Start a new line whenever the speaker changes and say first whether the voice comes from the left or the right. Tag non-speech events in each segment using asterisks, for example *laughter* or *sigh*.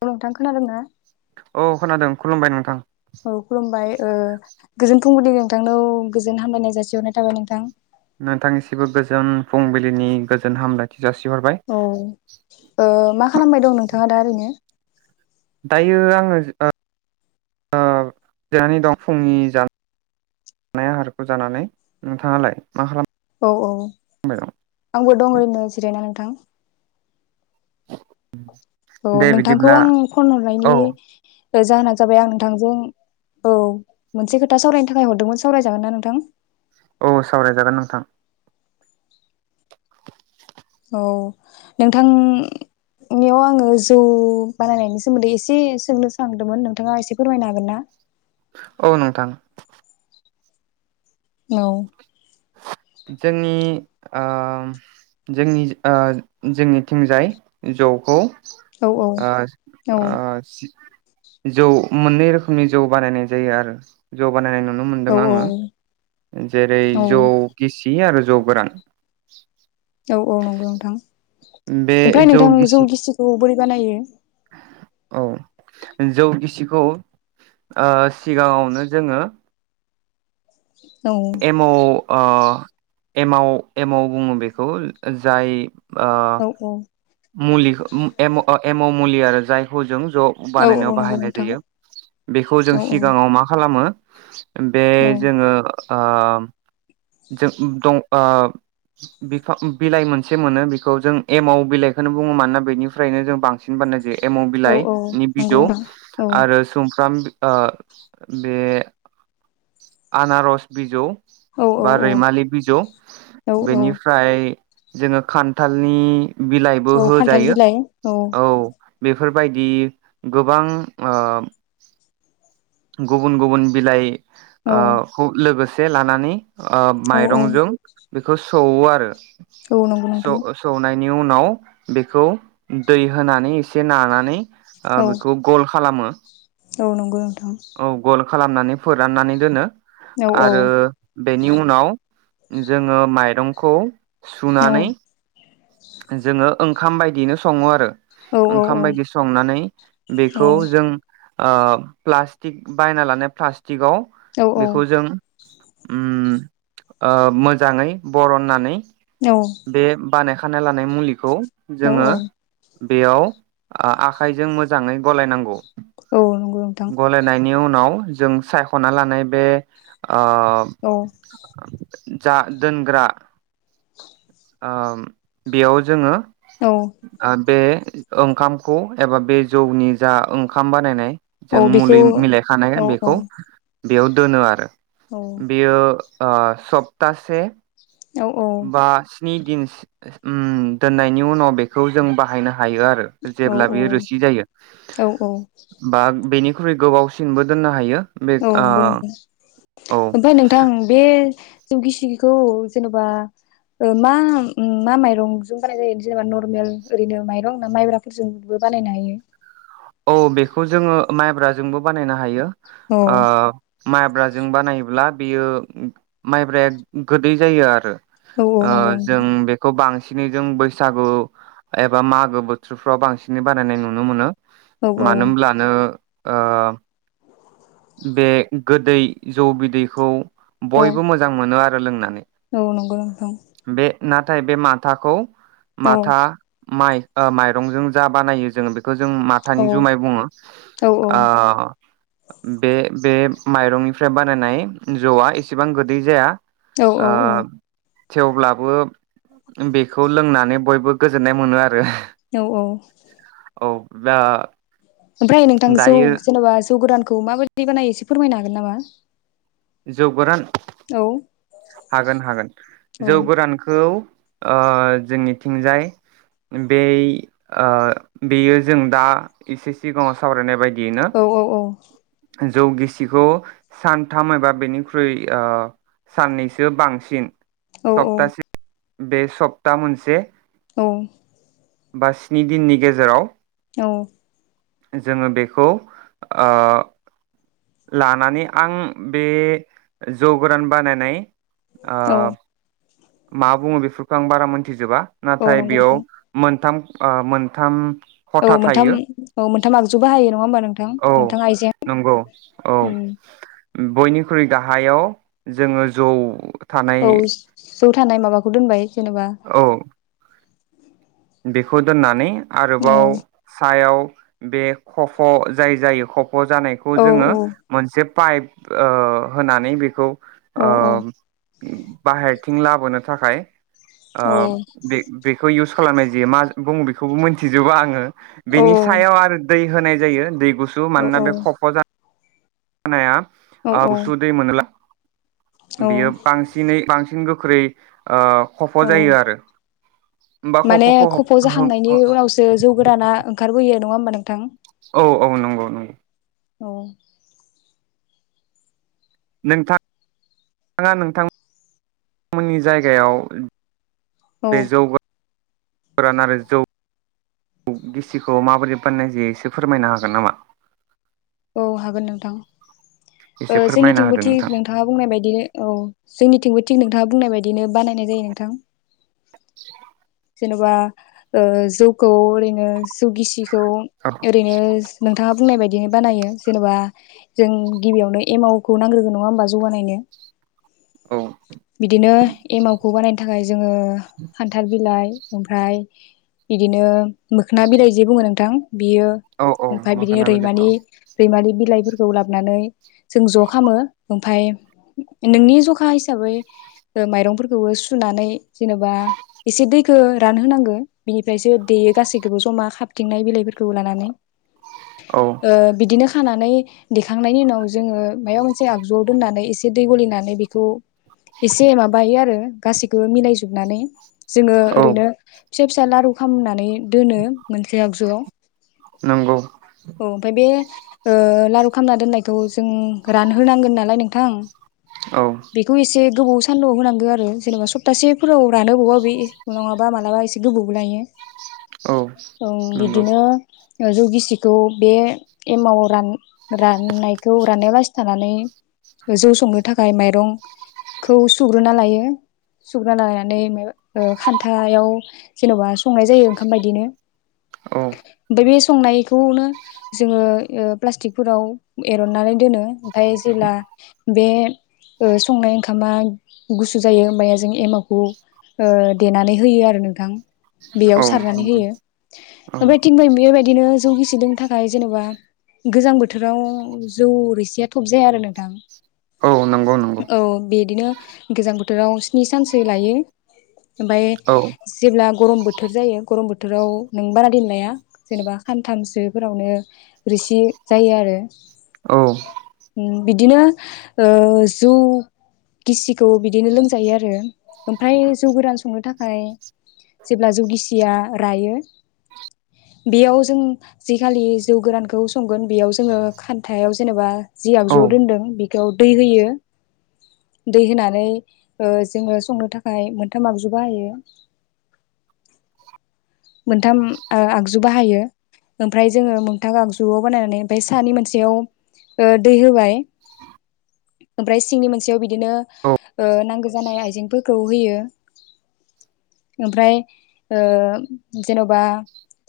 left: औ नोंथां खोनादों ना?
right: औ खोनादों खुलुमबाय नोंथां।
left: औ खुरलुमबाय। ओ गोजोन फुंगनि नोंथांनाव गोजोन हामलायनाय जासिहरनाय थाबाय नोंथां।
right: नोंथांनिसिबो गोजोन फुंबिलिनि गोजोन हामलायथि। जासिहरबाय।
left: औ ओ मा खालामबाय दं नोंथाङा दा ओरैनो?
right: यो आङो जिरनानै दं फुंनि ज जानाय आहारखौ जानानै नोंथाङालाय मा खालाम
left: औ औ आंबो दं ओरनो जिरायना नोंथां। औ
right: दे
left: नोंथांखौ
right: बिदिब्ला
left: आं फन
right: औ
left: हरनायनि ओ जाहोना जाबाय आं नोंथांजों औ मोनसे खोथा सावरायनो थाखाय हरदोंमोन सावरायजागोन ना नोंथां?
right: औ सावरायजागोन नोंथां।
left: औ नोंथांनियाव आङो जौ बानायनायनि सोमोन्दै एसे सोंनो सोलांदोंमोन नोंथाङा एसे फोरमायनो हागोन ना?
right: औ नोंथां।
left: औ।
right: जोंनि ओ जोंनि ओ जोंनिथिंजाय जौखौ
left: औ औ
right: आ
left: औ
right: आ जौ मोननै रोखोमनि जौ बानायनाय जायो आरो जौ बानायनाय नु नुनो मोनदों
left: औ
right: आङो जेरै
left: औ
right: जौ बे आरो जौ गोरान
left: औ औ नंगौ नोंथां।
right: बे
left: ओमफ्राय नोंथां
right: गिसि
left: जौ गिसिखौ मोरै बानायो?
right: औ जौ गिसिखौ ओ सिगांङावनो जोङो
left: औ
right: एमाव ओ एमाव एमाव बुङो बेखौ जाय ओ।
left: औ औ
right: मुलि एम' मुलि आरो जायखौ जों जौ
left: औ
right: बानायनायाव
left: औ नंगौ
right: बाहायनाय
left: नोंथां
right: जायो। बेखौ जों
left: औ
right: सिगाङाव मा खालामो *inaudible* बे
left: औ
right: जोङो ओ दं बिफा बिलाइ मोनसे मोनो बेखौ जों एमाव बिलाइ बेखौनो बुङो मानोना बेनिफ्रायनो जों बांसिन बानायनाय जायो। एमाव
left: औ औ
right: बिलाइनि
left: नंगौ
right: बिजौ
left: नोंथां औ
right: आरो सुमफ्राम ओ बे आनारस बिजौ
left: औ औ
right: बा रैमालि बिजौ
left: औ औ
right: बेनिफ्राय जोङो खान्थालनि बिब
left: औ खान्थाल बिलाय औ।
right: फोरबायदि गोबां ओम। गुबुन गुबुन बिलाइ।
left: औ
right: ओयो खु लोगोस बे लानानै ओयो
left: औ
right: माइरंजों बिखोस सौवो आरो
left: औ नंगौ नोंथां
right: सौ सौनाय नि उनाव बेखौ दै होनानै एसे नानानै ओयो
left: औ
right: बेखौ गल खालामो।
left: औ नंगौ नों
right: औ गल खालामनानै फोराननानै दोनो।
left: औ औ
right: आरो बेनि उनाव उम जोङो माइरंखौ
left: औ
right: सुनानै जोङो ओयो ओंखाम बायदिनो सङो आरो
left: औ औ
right: ओंखाम बायदि संनानै बेखौ जों ओयो प्लास्टिक बायना लानाय प्लास थिगौ
left: औ
right: बेखौ जों उम ओयो मोजाङै बरननानै बे बानाया खानाय लानाय मुलिखौ
left: औ
right: जोङो। बेयाव आ-आखाइजों मोजाङै गलायनांगौ।
left: औ नंगौ नोंथां
right: गलायनायनि उन नाव जों सायख'ना लानाय बे ओ
left: औ।
right: जा दोनग्रा ओम। बेयाव जोङो
left: औ
right: *unintelligible* ओंखामखौ एबा बे जौनि जा ओंखाम बानायनाय
left: औ
right: जों
left: बेखौ
right: मुलि
left: औ
right: मिलायखानायाय
left: औ
right: बेखौ बेयाव दोनो आरो
left: औ
right: बेयो आ सप्तासे
left: औ औ
right: बा स्नि दिनस ओम दोननायनि उनाव बेखौ जों बाहायनो हायो आरो
left: औ
right: जेब्ला बियो रोसि जायो
left: औ औ
right: बा बेनि ख्रै गोबावसिनबो दोननो हायो बे
left: औ
right: ओ
left: नंगौ नोंथां
right: औ
left: ओमफाय नोंथां बे जों गिसिखौ जेनेबा ओ मा मा माइरंजों बानायनाय जायो जेनेबा नरमेल ओरैनो माइरं ना माइब्राफोरजोंबो बानायनो हायो
right: औ बेखौ जोंङो माइब्राजोंबो बानायनो हायो
left: औ
right: ओ माइब्राजों बानायोब्ला बेयो माइब्राया गोदै जायो आरो
left: औ औ
right: ओ
left: नंगौ
right: जों बेखौ बां बिदिनो जों बैसागु एबा मागो बोथोरफ्राव बांसिनै बानायनाय नुनो मोनो
left: औ औ
right: मानो होनब्लानो ओ बे गोदै जौ बिदैखौ
left: औ
right: बयबो मोजां मोनो आ रो लोंनानै
left: औ नोंगौ नोंथां
right: बे नाथाय बे माथाखौ
left: औ
right: माथा माइ ओ माइरंजों जा बानायो जोंङो बे जों
left: औ
right: माथानि जुमाय बुंङो
left: औ
right: ओ बे-बे माइरंनिफ्राय बानायनाय जौआ एसेबां गोदै जाया
left: औ
right: ओ
left: औ औ
right: थेवब्लाबो बेखौ लोंनानै बयबो गोजोननाय मोनो आरो
left: औ औ
right: औ दा
left: ओमफ्राय नोंथां जौ
right: दायो
left: जेनेबा जौ गोरानखौ माबाय दि बानायो एसे फोरमायनो हागोन नामा?
right: जौ गोरान
left: औ
right: हागोन हागोन
left: औ
right: जौ गोरानखौ ओ जोंनिथिंजाय बे ओ बेयो जों दा एसे सिगांङाव सावरायनाय बायदि
left: औ औ औ
right: जौगिसिखौ सानथाम एबा बेनिख्रुइ ओ साननैसो बांसिन
left: औ औ
right: सप्तासे बे सप्ता मोनसे
left: औ
right: बा स्नि दिननि गेजेराव
left: औ
right: जोङो बेखौ आ लानानै आं बे जौ गोरान बानायनाय आ
left: औ
right: मा बुङो बेफोरखौ आं बारा मोनथिजोबा
left: औ
right: नाथाय
left: नंगौ
right: बेयाव
left: नोंथां
right: मोनथाम ओ मोनथाम
left: औ
right: खथा
left: मोनथाम
right: थायो
left: औ मोनथाम आगजु बाहायो नङा होमबा नोंथां
right: औ
left: मोनथां आइजें
right: नंगौ औ
left: उम
right: बयनिख्रुइ गाहायाव जोङो जौ थानाय
left: औ जौ थानाय माबा दोनबाय जेनेबा
right: औ बेखौ दोननानै
left: औ
right: आरोबाव सायाव बे खफ' जाय जायो ख जानायखौ
left: औ
right: जोङो
left: औ
right: मोनसे पाइप ओ होनानै बेखौ
left: औ औ
right: आ बाहेरथिं लाबोनो थाखाय ओ
left: औ
right: बे बेखौ इउस खालामनाय जायो मा बुङो बेखौबो मोनथिजोबा आङो
left: औ
right: बेनि सायाव आरो दै होनाय जायो दै गुसु मानोना बे खफ' जा
left: औ
right: *unintelligible* आ गुसु दैै मोनोला
left: औ
right: बेयो बांसिनै बांसिन गो *unintelligible* खफ'
left: औ
right: जायो आरो होमबा
left: माने
right: खफ'खौ
left: खफ' जाखांनायनि उनावसो जौ गोदाना ओंखारबोयो नङा होमबा नोंथां
right: औ औ नंगौ नंगौ
left: औ
right: नोंथां नोंथाङा नोंथांमोननि जायगायाव
left: औ
right: बेे जौगा गोरान आरो जौ गिसिखौ माबोरै बानायनाय जायो एसे फोरमायनो हागोन नामा
left: औ हागोन नोंथां ओ
right: एसे फोरमायना
left: जोंनिथिंबो
right: होदो नोंथां
left: थिक नोंथाङा बुंनाय बायदिनो औ जोंनिथिंबो थिग नोंथाङा बुंनाय बायदिनो बानायनाय जायो नोंथां
right: *unintelligible*
left: जेनेबा ओ जौखौ ओरैनो जौ गिसिखौ
right: औ
left: ओरैनो नोंथाङा बुंनाय बायदियैनो बानायो जेनेबा जों गिबियावनो एमावखौ नांग्रोगौ नङा होमबा जौ बानायनो
right: औ
left: बिदिनो एमाव खौ बानायनो थाखाय जोङो खान्थाल बिलाइ ओमफ्राय बिदिनो मोखोना बिलाइ जे बुङो नोंथां बियो
right: औ औ
left: ओमफाय बिदिनो
right: मोखोना बिलाइ
left: रैमानि
right: औ
left: रैमालि बिला बिलाइफोरखौ लाबोनानै जों ज' खालामो ओमफाय नोंनि जखा हिसाबै माइरंफोरखौबो सुनानै जेनेबा एसे दैखौ रान होनांगो बिनिफ्रायसो देयो गासैखौबो जमा खाबथिंनाय बिलाइफोरखौ लानानै
right: औ
left: ओ बिदिनो खानानै देखांनायनि उनाव जोङो माबा मोनसे आगजुआव दोननानै एसे दै गलिनानै बेखौ
right: *unintelligible*
left: एसे माबायो आरो गासैखौबो मिलायजोबनानै जोङो
right: औ
left: ओरैनो फिसा फिसा लारु खालामनानै दोनो मोनसे आगजुआव
right: नंगौ
left: अ ओमबाय बे ओ लारु खालामना दोननायखौ जों रानहोनांगोन नालाय नोंथां
right: औ
left: बेखौ एसे गोबाव सानदुंआव होनांगौ आरो जेनेबा सप्तासेफोराव रानो बबावबा बा नङाबा मालाबा एसे गोबाव लायो
right: औ
left: उम
right: नंगौ
left: बिदिनो जौ गिसिखौ बे एमाव रान राननायखौ राननाय लासे थानानै जौ संनो थाखाय माइरं - खौ सुग्रोना लायो सुग्रोना लानानै ओ खान्थाव जेन'बा संनाय जायो ओंखाम बायदिनो
right: औ ।
left: एबे संनायखौनो जोङो ओ प्लास्टिकफोराव एर'ननानै दोनो ओमफाय जेला बे ओ संनाय ओंखा ओंखामा गुसु जायो होमबाना जों एमावखौ ओ देनानै होयो आरो नोंथां । बेयाव
right: औ
left: सारनानै
right: नंगौ
left: होयो
right: औ
left: ओमफाय थिग बेबायदिनो जौ गिसि *unintelligible* थाखाय जेनेबा गोजां बोथोराव जौ रोसिया थब जाया आरो नोंथां ।
right: औ नोंगौ नोंगौ ।
left: बिदिनो गोजां बोथोराव स्नि सानसो लायो । ओमफाय
right: औ
left: जेब्ला गरम बोथोर जायो गरम बोथोराव नों बारादिन लाया जेनेबा खानथामसोफोरावनो रोसि जायो आरो।
right: औ ।
left: बिदिनो ओ जौ गिसिखौ बिदिनो लोंजायो आरो । ओमफ्राय जौ गोरान संनो था खाय जेब्ला जौ गिसिया रायो बेयाव जों जिखालि जौ गोरानखौ संगोन बेयाव जोङो खान्थायाव जेनेबा जियाव ज' दोनदों बि बेयाव दै होयो दै होनानै ओ जोङो संनो थाखाय मोनथाम आगजु बाहायो मोनथाम ओ आगजु बाहायो ओमफ्राय जोङो मोनथाम आगजुआव बानायनानै ओमफ्राय सानि मोनसेयाव ओ दै होबाय ओमफ्राय सिंनि मोनसेयाव बि दिनो नांगौ जानाय आइजें फोर खौ होयो ओमफ्राय ओ जेन'बा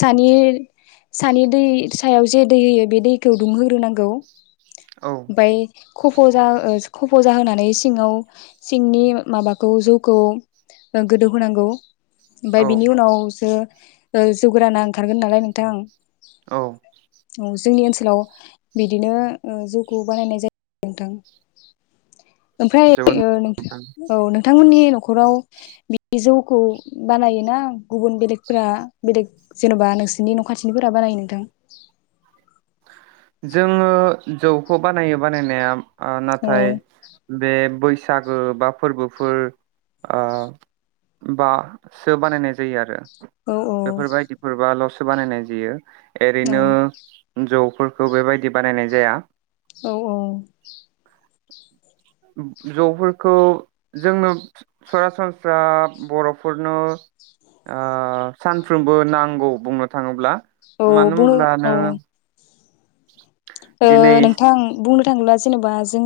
left: सानि-सानि दै सायाव जे दै होयो बे दैखौ दुंहोग्रोनांगौ।
right: औ
left: बाय खफ' जा ओ खफ' जाहोनानै सिङाव सिंनि माबाखौ जौखौ ओ गोदौ होनांगौ। ओमफाय
right: औ
left: बिनि उनाव ओ ओ जौगाना ओंखारगोन नालाय नोंथां ।
right: औ ।
left: औ जोंनि ओनसोलाव बिदिनो ओ जौखौ बानायनाय जायो नोंथां। ओमफ्राय
right: जोबोद
left: ओ औ नोंथांमोननि न'खराव बिदि जौखौ बानायोना गुबुन बेलेग फोरा बेलेग जेन'बा नोंसिनि न' खाथिनिफोरा बानायो नोंथां?
right: जोङो जौखौ बानायो बानायनाया ओ
left: औ
right: नाथाय बे बै सागो बा फोरबोफोर ओ बासो बानायनाय जायो आरो।
left: औ
right: बेफोर बायदिफोरबा ल'सो बानायनाय जायो।
left: औ
right: एरैनो जौ खौ बेबायदि बानायनाय जाया।
left: औ औ
right: जौफोरखौ जोंनो सरासनस्रा बर'फोरनो ओ सानफ्रोमबो नांगौ बुंनो थाङोब्ला
left: औ
right: मानो
left: बुङो
right: होनब्ला
left: औ
right: नों
left: ओ‌
right: दिनै
left: नोंथां बुंनो थाङोब्ला जेनेबा जों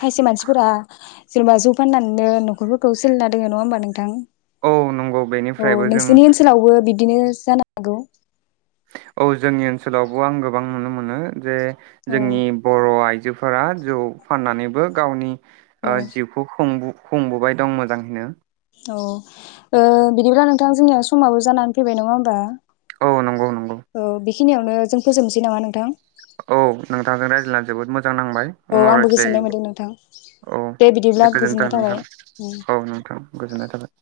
left: खायसे मानसिफोरा जेनेबा जौ फाननानैनो न'खरफोरखौ सोलिना दोङो नङा होमबा नोंथां
right: औ नंगौ
left: अ
right: बेनिफ्रायबो जों
left: नोंसोरनि ओनसोलावबो बिदिनो जानांगौ
right: औ जोंनि ओनसोलावबो आं गोबां नुनो मोनो जे
left: औ
right: जोंनि बर' आइजो जोफोरा जौ फाननानैबो गावनि ओ
left: औ
right: जिउखौ खुंबोदों खुंबोबाय दं मोजाङैनो।
left: औ ओ बिदिब्ला नोंथां जोंनिया समाबो जानानै फैबाय नङा होमबा
right: औ नंगौ नंगौ
left: औ बेखिनियावनो जों फोजोबनोसै नामा नोंथां?
right: औ नोंथां रायज्लायनानै जोबोद मोजां जां नांबाय
left: औ
right: उनाव
left: आंबो गोजोननाय
right: रायज्लायो
left: मोनदों नोंथां
right: औ
left: बिदिब्ला
right: दे गोजोनथों
left: गोजोननाय थाबाय
right: नोंथां
left: उम
right: औ नोंथां गोजोननाय थाबाय।